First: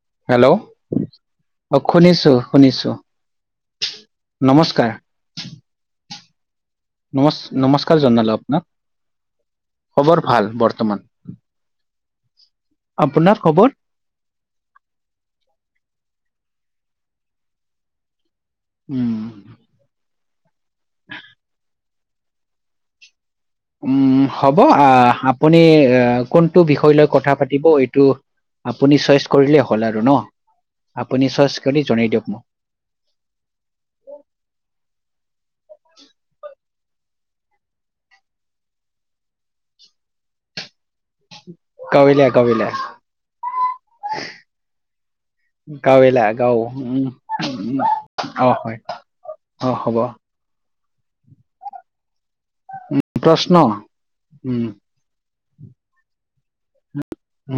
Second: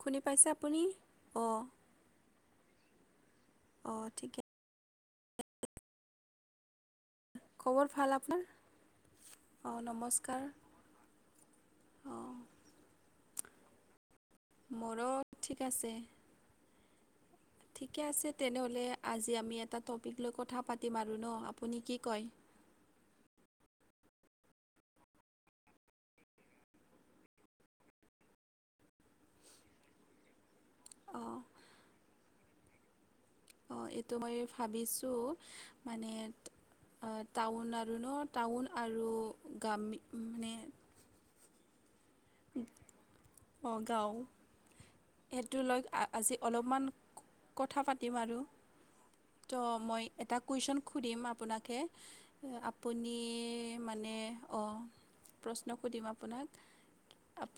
শুনি হেল্ল' পাইছে আপুনি অঁ। অ শুনিছো শুনিছোঁ। অ ঠিকে নমস্কাৰ, নম খবৰ নমস্কাৰ ভাল জনালো আপোনাৰ? আপোনাক, অ', খবৰ নমস্কাৰ। ভাল বৰ্তমান। অ', আপোনাৰ খবৰ! মোৰো ঠিক আছে ঠিকে আছে। তেনেহ'লে উম আজি আমি এটা টপিক লৈ কথা পাতিম আৰু ন, আপুনি কি কয়? উম হ'ব আহ আপুনি এ কোনটো বিষয় লৈ কথা পাতিব এইটো আপুনি চইচ কৰিলেই হ'ল আৰু ন আপুনি অ', চইচ কৰি জনাই দিয়ক মোক। অঁ এইটো মই ভাবিছোঁ মানে টাউন আৰু ন টাউন আৰু গামি মানে [unintelligible] অ গাওঁ। সেইটো লৈ গাঁৱলীয়া আজি গাঁও অলপমান উম কথা পাতিম আৰু। অ হয় তো অ হ'ব মই এটাক কুৱেশ্যন সুধিম আপোনাকে আপুনি প্ৰশ্ন মানে উম অঁ প্ৰশ্ন সুধিম আপোনাক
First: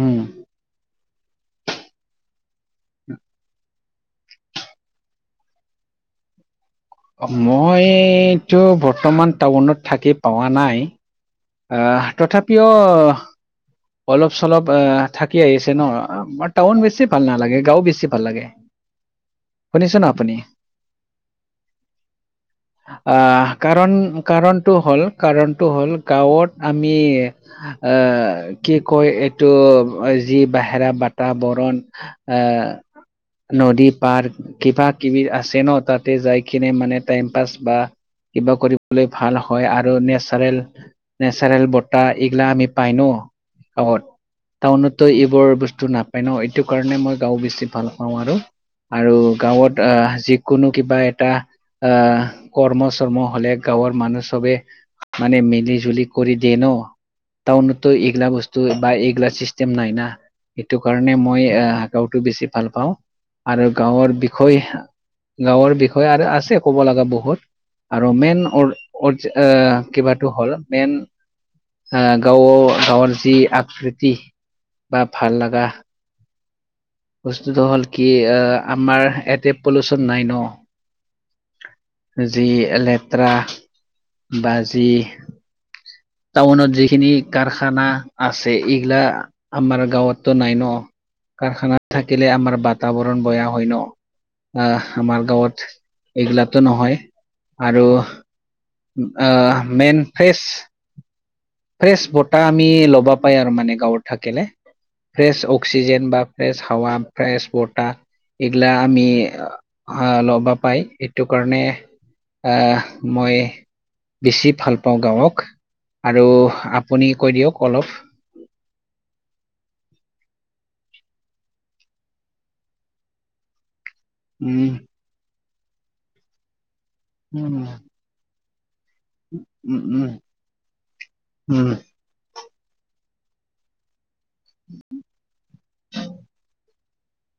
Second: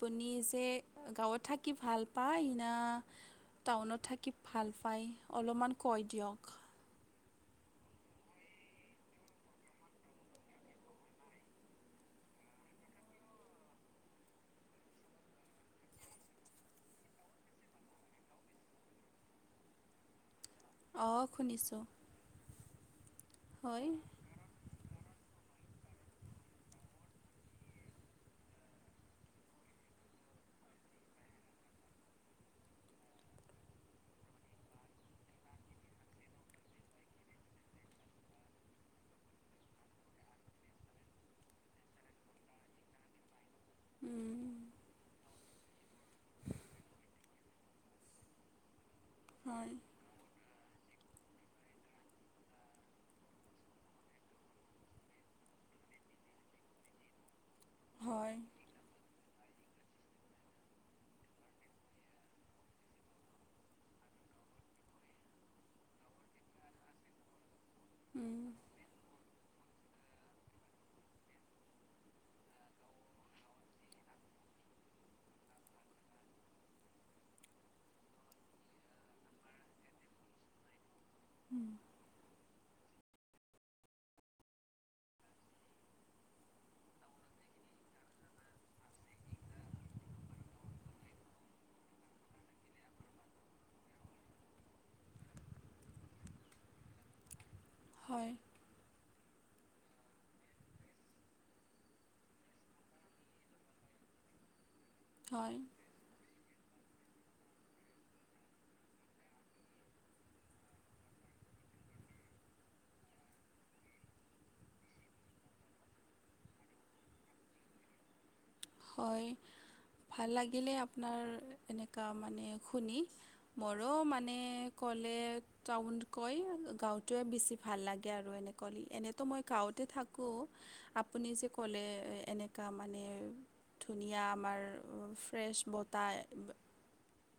উম যে গাঁৱত থাকি ভাল পায় না টাউনত থাকি ভাল পায় অলপমান কৈ দিয়ক। মইতো বৰ্তমান টাউনত থাকি পোৱা নাই। আহ তথাপিও অলপ চলপ এ থাকি আহিছে ন, টাউন বেছি ভাল নালাগে গাঁও বেছি ভাল লাগে। [inaudible] শুনিছোন আপুনি। অঁ শুনিছোঁ। আহ হয় কাৰণ কাৰণটো হ'ল কাৰণটো হ'ল গাঁৱত আমি আ-আ কি কয় এইটো যি বাহেৰা বাতাবৰণ আ-আ, ' নদী, পাৰক কিবা কিবি আছে ন তাতে যাই কিনে মানে টাইম পাচ বা কিবা কৰিবলৈ ভাল হয় আৰু নেচাৰেল নেচাৰেল বতাহ এইগিলা আমি পাই ন গাঁৱত। উম, টাউনতো এইবোৰ বস্তু না পায় ন এইটো কাৰণে মই গাওঁ বেছি ভাল পাওঁ। আৰু আৰু হয় গাঁৱত আ যি কোনো কিবা এটা আ-আহ কৰ্ম চৰ্ম হ'লে গাঁৱৰ মানুহ চবে মানে মিলি জুলি কৰি দিয়ে ন। টাউনত এইগিলা হয় বস্তু বা এইগিলা চিষ্ট টেম নাই না সেইটো কাৰণে মই গাওঁটো বেছি ভাল পাওঁ। আৰু গাঁৱৰ বিষয় গাঁৱৰ বিষয়। হয় আৰু আছে ক'ব লগা বহুত আৰু মেইন উম, কিবা টো হ'ল। মেইন গাঁ গাঁৱৰ যি আকৃতি বা ভাল লগা। বস্তুটো হ'ল কি আমাৰ ইয়াতে পলুচন নাই ন [inaudible] যি লেতেৰা বা যি টাউনত যিখিনি কাৰখানা আছে এইগিলা আমাৰ গাঁৱতো নাই ন কাৰখানা থাকিলে আমাৰ বাতাবৰণ বেয়া হয় ন আহ আমাৰ গাঁৱত এইবিলাকতো নহয় আৰু হয় অ মেইন ফ্ৰেছ ফ্ৰেছ বতাহ আমি ল'বা পাই আৰু মানে গাঁৱত থাকিলে ফ্ৰেচ হয় অক্সিজেন বা ফ্ৰেছ হাৱা ফ্ৰেছ বতাহ এইগিলা আমি আহ ল'বা পাই সেইটো কাৰণে আহ মই বেছি ভাল পাওঁ গাঁৱক আৰু আপুনি কৈ দিয়ক অলপ হয়। ভাল লাগিলে আপোনাৰ এনেকুৱা মানে শুনি মোৰো মানে এনে উম ক'লে টাউন কয় গাওঁতোৱে উম বেছি ভাল লাগে আৰু এনে কলে এনে তো মই গাঁৱতে উম থাকোঁ আপুনি যে উম ক'লে এনেকুৱা মানে ধুনীয়া আমাৰ ফ্ৰেছ বতাহ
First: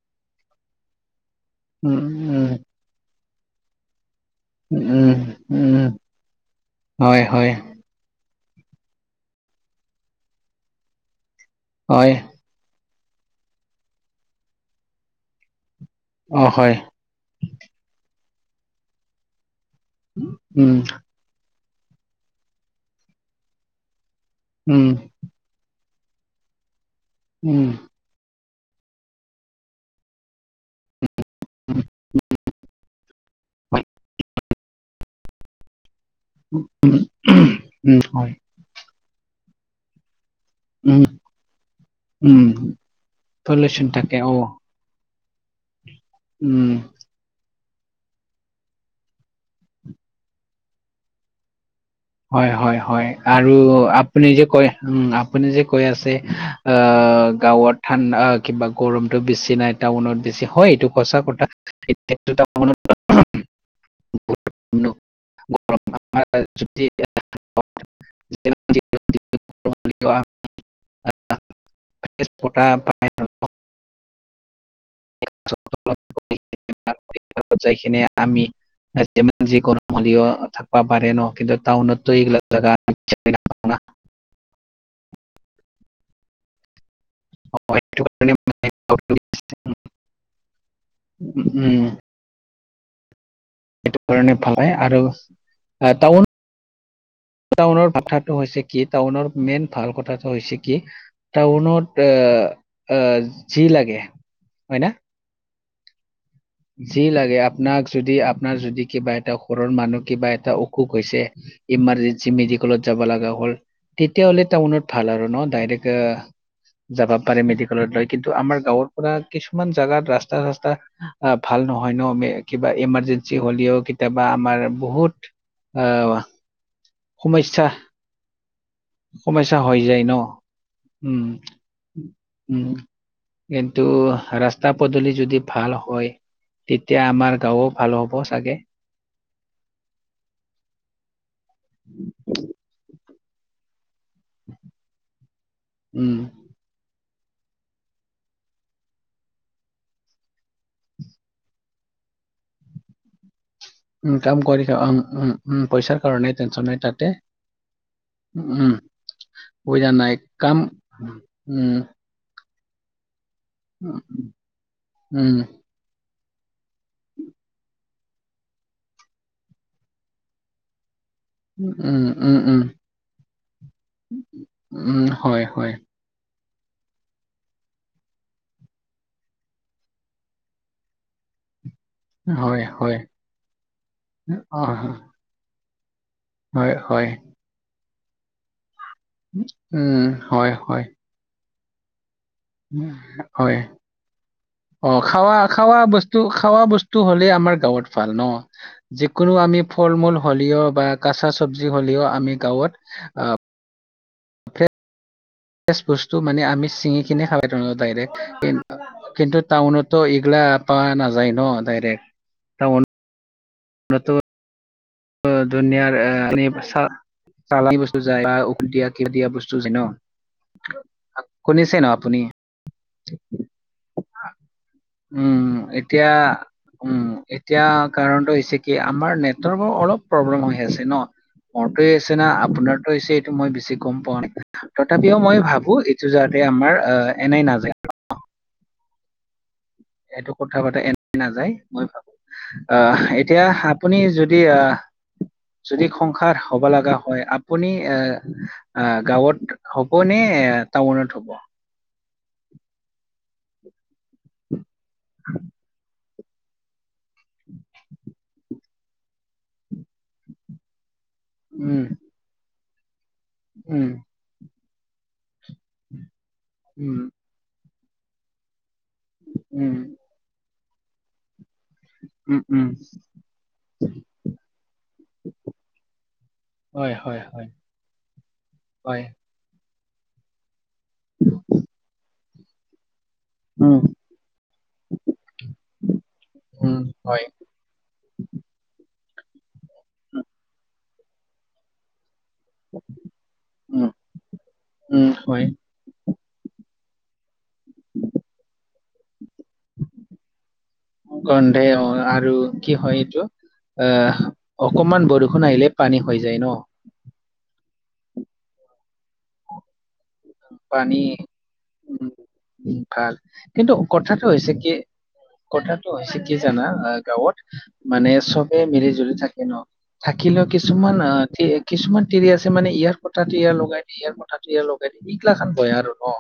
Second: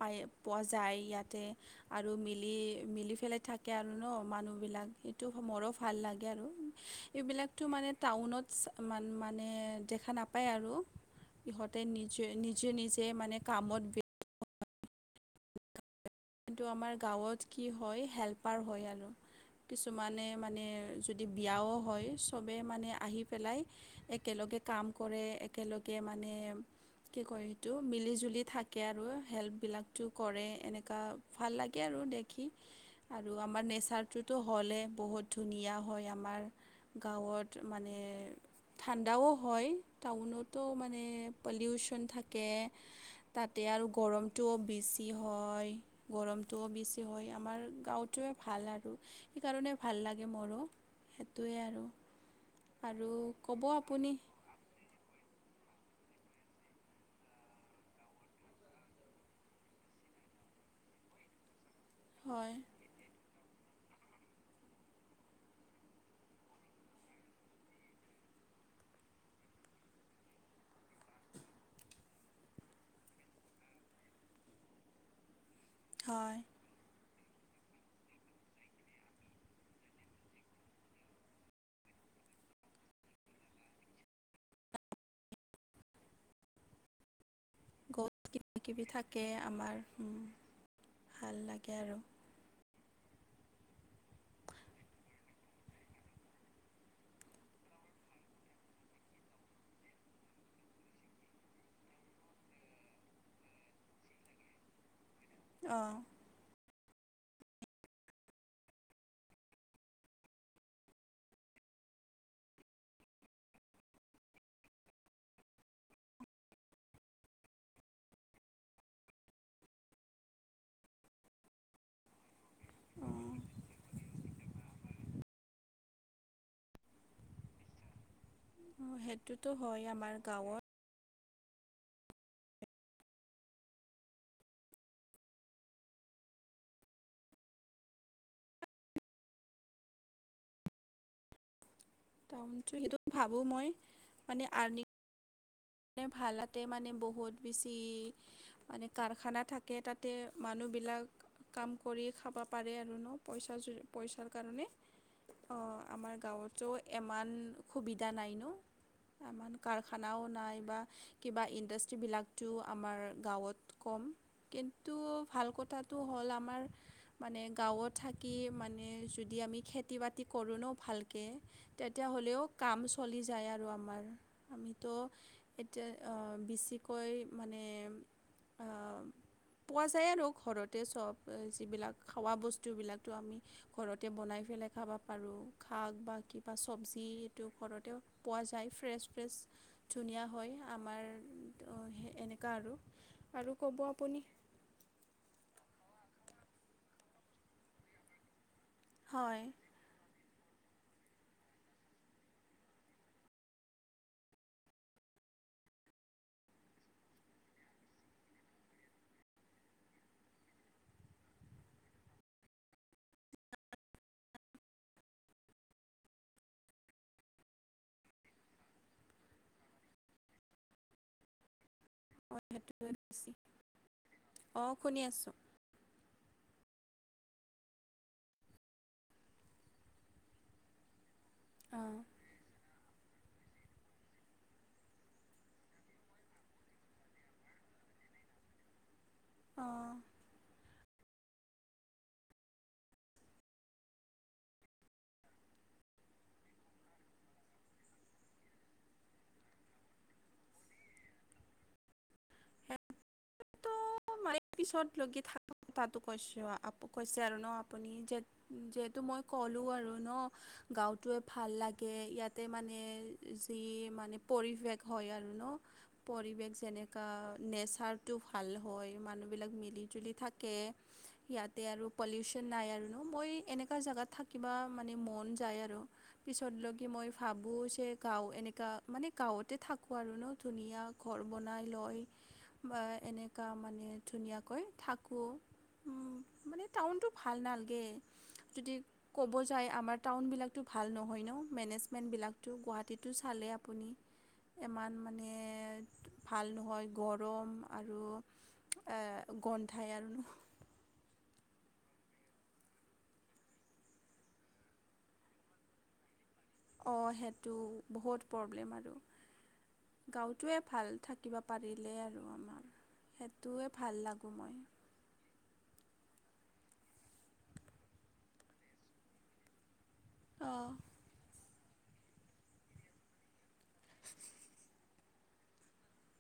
পায় পোৱা যায় ইয়াতে উম আৰু উম মিলি মিলি পেলাই থাকে আৰু ন মানুহ উম বিলাক উম এইটো মোৰো উম ভাল লাগে আৰু হয় হয় এইবিলাক টো টাউনত মান মানে দেখা নাপায় আৰু ইহঁতে হয় নিজে নিজে নিজে মানে কামত অ কিন্তু হয় আমাৰ গাঁৱত কি হয় হেল্পাৰ হয় আৰু কিছুমানে মানে উম বিয়াও হয় চবেই মানে আহি পেলাই একেলগে উম কাম কৰে। একেলগে মানে কি কয় উম এইটো মিলি জুলি থাক থাকে আৰু হেল্পবিলাকতো কৰে ভাল লাগে আৰু দেখি আৰু আমাৰ হয় নেচাৰটোতো হ'লেই বহুত ধুনীয়া হয় আমাৰ গাঁৱত মানে হয় ঠাণ্ডাও হয়। টাউনতো মানে উম পলিউচন উম থাকে। তাতে আৰু পলিউচন থাকে অ গৰমটোও বেছি হয় উম গৰমটোও বেছি হয় আমাৰ গাঁওঁটোৱে ভাল আৰু সেইকাৰণে ভাল লাগে মোৰো সেইটোৱে আৰু হয় হয় হয় আৰু আপুনি যে কয় উম আপুনি যে কৈ আছে আহ গাঁৱত ঠাণ্ডা কিবা গৰমতটো বেছি নাই টাউনত বেছি হয় এইটো সঁচা কথা এটাত হয় [unintelligible] [inaudible] [inaudible] হয়। তাত একেলগত যাইকিনে আমি- যিকোনো মলিও থাকিবা পাৰে ন, কিন্তু টাউনততো এইগিলাক জেগা- বহুত কাৰণে কিবা কিবি থাকে আমাৰ, উম' ভাল লাগে উম আৰু। সেইটো কাৰণে ভাল হয়, আৰু এ টাউন- টাউনৰ কথাটো হৈছে কি টাউনৰ মেইন ভাল কথাটো হৈছে কি? টাউনত এ এ যি লাগে হয় না? অঁ' যি লাগে আপোনাক যদি আপোনাৰ যদি কিবা এটা ঘৰৰ মানুহ কিবা এটা অসুখ হৈছে- ইমাৰ্জেঞ্চি মেডিকেলত যাব লগা হ'ল, - তেতিয়াহ'লে টাউনত ভাল আৰু ন ডাইৰেকে- যাব পাৰে মেডিকেলত লৈ, কিন্তু আমাৰ গাঁৱৰ পৰা কিছুমান জাগাত ৰাস্তা চাস্তা- অ' ভাল নহয় ন কিবা এমাৰ্জেঞ্চি হ'লেও কেত- কেতিয়াবা আমাৰ বহুত আহ সমস্যা- মোৰ সেইটোতো সমস্যা হৈ হয় যায় ন আমাৰ গাঁৱত। উম' উম' কিন্তু, ৰাস্তা পদূলি যদি ভাল হয়- তেতিয়া আমাৰ গাওঁ ভাল হ'ব চাগে। [inaudible] ত সেইটো ভাবো মই, মানে আৰ্ণী- তে উম ভালতে মানে বহুত বেছি- মানে কাৰখানা থাকে তাতে মানুহবিলাক- কাম কৰিয়ে খাব পাৰে আৰু ন, পইচা- উম, পইচাৰ কাম কৰি কাৰণে, খা উম, উম, উম, অঁ' পইচাৰ আমাৰ কাৰণে টেনচন গাঁৱতো নাই তাতে এমান সুবিধা নাই ন। উম, উম, আমান বুজা কাৰখানাও কাম নাই বা কিবা উম, ইণ্ডাষ্ট্ৰিবিলাকটো আমাৰ গাঁৱত- উম, কম, কিন্তু উম, ভাল কথাটো হ'ল আমাৰ- মানে গাঁৱত থাকি মানে যদি আমি খেতি বাতি কৰোঁ ন ভাল- কে, উম, উম, তেতিয়াহ'লেও উম, কাম চলি যায় আৰু আমাৰ উম, আমিতো- হয়, হয়, এ অঁ' বেছিকৈ মানে- আ‍ঁ পোৱা যায় আৰু ঘৰতে চব যিবিলাক- খোৱা হয়, হয়, বস্তুবিলাকতো আমি ঘৰতে বনাই পেলাই অ', খাব পাৰোঁ, শাক বা কিব- বা হয়, চব্জি হয়, এইটো ঘৰতে পোৱা যায় ফ্ৰেছ ফ্ৰেছ উম, ধুনীয়া- হয়, হয়, এ এনেকুৱা আৰু, আৰু ক'ব আপুনি- অঁ' খাৱা খাৱা বস্তু খাৱা বস্তু হ'লেই আমাৰ গাঁৱত ভাল ন। যিকোনো হয় আমি ফল মূল হলেও বা কাচা চব্জি হ'লেও আমি গাঁৱত- ফ্ৰেছ বস্তু মানে আমি চিঙি কিনি খাবাইটো নোৱাৰো ডাইৰেক্ট, কিন- কিন্তু, টাউনততো এইগিলা পোৱা নাযায় ন ডাইৰেক, টাউন- নে তোৰ- অ ধুনিয়াৰ এ নিব চা- চালানী বস্তু যায় বা ঔষধ দিয়া কি দিয়া বস্তু যায় ন, শুনিছে ন? আপুনি অঁ' সুনি আছোঁ। উম এতিয়া, উম এতিয়া কাৰণটো হৈছে কি আমাৰ নেটৰ- অলপ প্ৰব্লেম হৈ আছে ন, মোৰ তে হৈছে অঁ না, আপোনাৰটোৱে হৈছে- টো মই বেছি গম পোৱা নাই, তথাপিও মই ভাবো এইটো যাতে আমাৰ অ এনেই নাযায়। অঁ' এইটো কথা পাতা এনেই নাযায়, মই ভাবো। আহ এতিয়া আপুনি যদি আহ। যদি সংসাৰ হ'ব লগা হয় আপুনি এ। অ গাঁৱত হ'ব নে টাউনত হ'ব। মাৰি পিছত লগি থাক তাত। কৈছ কৈছে আৰু ন আপুনি যিহেতু মই ক'লোঁ আৰু ন। গাঁওটোৱে ভাল উম, লাগে ইয়াতে মানে যি উম, মানে। পৰিৱেশ হয় আৰু ন পৰিৱেশ উম, যেনেকুৱা নেচাৰটো ভাল। হয় মানুহ বিলাক উম, মিলি জুলি থাকে। ইয়াতে আৰু উম, পলিউচন উম, নাই আৰু ন মই এনেকুৱা জেগাত থাকিবা মানে মন যায় আৰু। পিছতলৈকে হয়, মই হয়, হয়, ভাবোঁ যে গাঁও এনেকা হয়, মানে গাঁৱতে থাকো। ক আৰু ন ধুনীয়া ঘৰ বনাই লয় বা এনে। কা উম, মানে ধুনীয়াকৈ থাকোঁ মানে উম, টাউনটো হয়, ভাল নালাগে। যদি ক'ব যায় আমাৰ টাউনবিলাকতো ভাল নহয় ন মেনেজমেণ্টবিলাক। টো গুৱাহাটীতটো চালে আপুনি উম, ইমান উম, মানে। হয়, ভাল নহয় গৰম আৰু। এ গন্ধাই আৰু ন। গন্ধাই অ আৰু কি হয় এইটো। অ অকমান বৰষুণ আহিলে পানী হৈ যায় ন। অঁ সেইটো বহুত প্ৰব্লেম আৰু। গাঁৱটোৱে ভাল পানী থাকিব পাৰিলেই উম, আৰু আমাৰ উম, ভাল সেইটোৱে কিন্তু ভাল কথাটো লাগো হৈছে মই। কি কথাটো হৈছে কি জানা গাঁৱত মানে চবে মিলি জুলি থাকে ন। থাকিলেও অঁ কিছুমান অ অধিক। কিছুমান তিৰি আছে মানে ইয়াৰ কথাটো ইয়াৰ লগাই দিয়ে ইয়াৰ কথাটো ইয়াৰ লগাই দিয়ে এইগিলা খান বয়া আৰু ন।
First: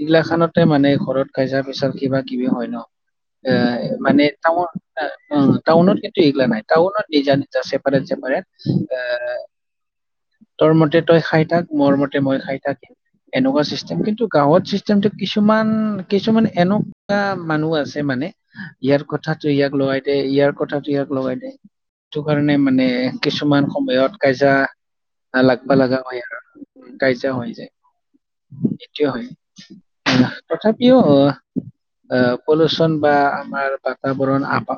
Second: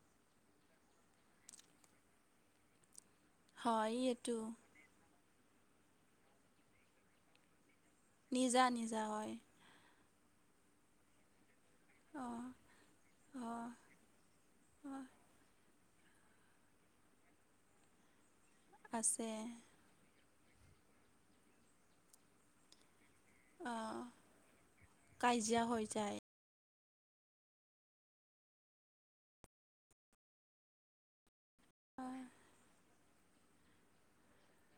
এইগিলা খানতে মানে ঘৰত কাইজা পেচাল কিবা কিবি হয় ন। আহ হয় মানে এইটো টাউ অ টাউনত কিন্তু এইগিলা নাই টাউনত নিজা নিজা। চেপাৰেট চেপাৰেট নিজা নিজা হয় আহ তোৰ মতে তই খাই থাক। মোৰ মতে মই অঁ খাই থাকিম এনেকুৱা অঁ চিষ্টেম কিন্তু। গাঁৱত অঁ চিষ্টেমটো কিছুমান কিছুমান এনেকুৱা মানুহ আছে মানে। ইয়াৰ আছে কথাটো ইয়াক লগাই দেই ইয়াৰ কথাটো ইয়াক লগাই দেই সিটো কাৰণে মানে। কিছুমান আহ সময়ত কাইজা কাজিয়া নালাগবা হৈ লগা যায় হয় আৰু কাইজা হৈ যায়। এইটোয়ে হয় তথাপিও। আ পলুচন বা আমাৰ বাতাবৰণ আপা।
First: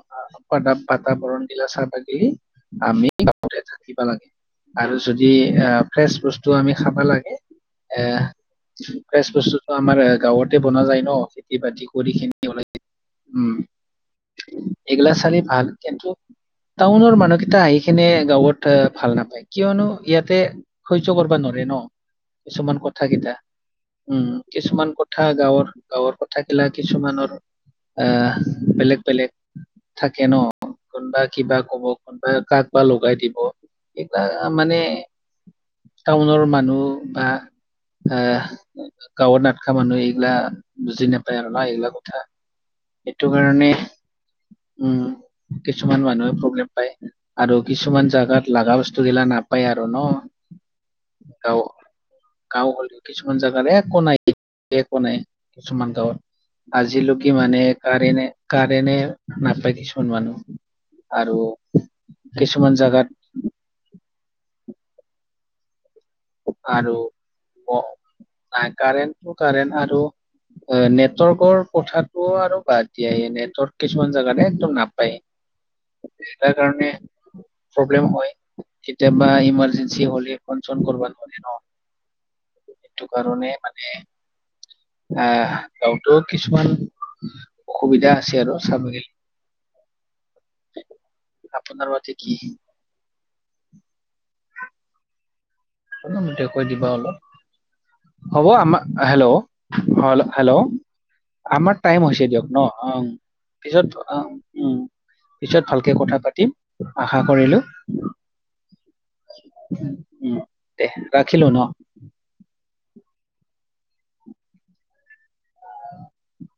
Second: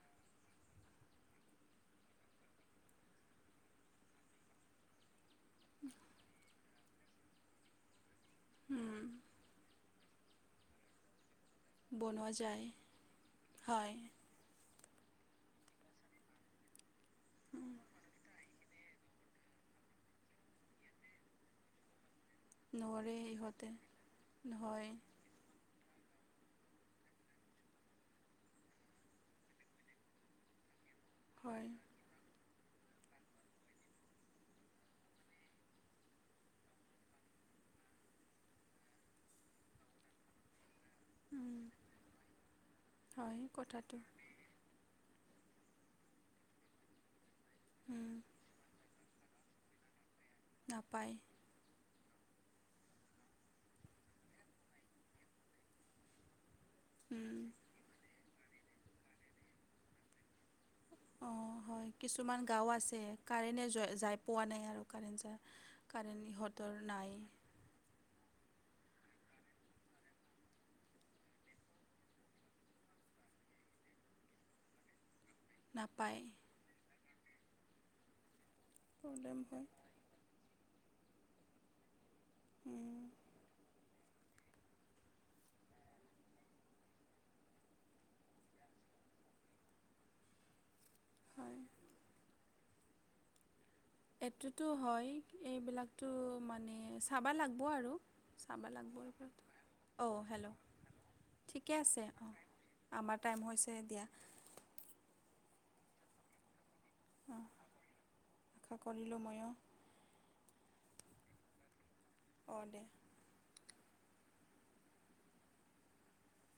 বাতাবৰণ দিলা চাবাগিলি আমি গাঁৱতে। থাকিব লাগে আৰু যদি আ ফ্ৰেচ বস্তু আমি খাবা লাগে। এ উম ফ্ৰেচ বস্তুটো আমাৰ গাঁৱতে বনোৱা যায় ন। খেতি বাতি কৰি বনোৱা খিনিও যায় ল উম হয় এইগিলা চালি ভাল কিন্তু। টাউনৰ মানুহকেইটা আহি কিনে গাঁৱত ভাল নাপায় কিয়নো ইয়াতে। সহ্য কৰিবা নৰে ন কিছুমান কথা নোৱাৰে কেইটা ইহঁতে উম হয় কিছুমান কথা। কথা গাঁৱৰ গাঁৱৰ কথাকিলা কিছুমানৰ আহ বেলেগ বেলেগ। থাকে ন কোনবা কিবা হয় ক'ব। কোনোবা কাক বা লগাই দিব এইবিলাক মানে। টাউনৰ মানুহ বা। আহ গাঁৱত নাটকা মানুহ এইগিলা। বুজি নাপায় আৰু উম না এইবিলাক কথা সেইটো হয় কাৰণে। কথাটো উম কিছুমান মানুহে প্ৰব্লেম পায় আৰু উম কিছুমান জাগাত লাগা‌ বস্তু। বস্তু গিলা নাপাই আৰু ন। নাপায়। গাঁও গাঁও হলেও কিছুমান জাগাত একো নাই একো নাই কিছুমান গাঁৱত। আজিলৈকে উম মানে কাৰেণ্ট কাৰেণ্ট নাপায় কিছুমান মানুহ। আৰু অঁ হয় কিছুমান গাঁও আছে। কাৰেণ্টে যা যাই পোৱা নাই আৰু কাৰেণ্ট যা কাৰেণ্ট ইহঁতৰ নাই। অ নাই কাৰেণ্টটো কাৰেণ্ট আৰু অ নেটৱৰ্কৰ কথাটোও আৰু বাদ দিয়া এ নেটৱৰ্ক কিছুমান জাগাত একদম নাপায়ে নাপায়। সেইকাৰণে প্ৰব্লেম হয় কেতিয়াবা প্ৰব্লেম হয় ইমাৰজেঞ্চি হ'লে ফোন চোন কৰবা। পৰে ন ত উম সেইটো কাৰণে মানে আহ গাঁৱতো কিছুমান অসুবিধা আছে আৰু চাবগেলি [inaudible] হয় আপোনাৰ মতে কি এইটোতো হয় এইবিলাক কৈ দিবা অলপ। হ'ব চাব আমাৰ লাগিব হেল্ল এইবিলাক হয় হেল্ল ঠিকে আমাৰ আছে টাইম হৈছে অঁ দিয়ক ন অ আমাৰ টাইম হৈছে পিছত দিয়া অ উম পিছত ভালকে কথা পাতিম আশা অঁ কৰিলো। আশা কৰিলো মই উম দে ৰাখিলো ন। অ দে [inaudible]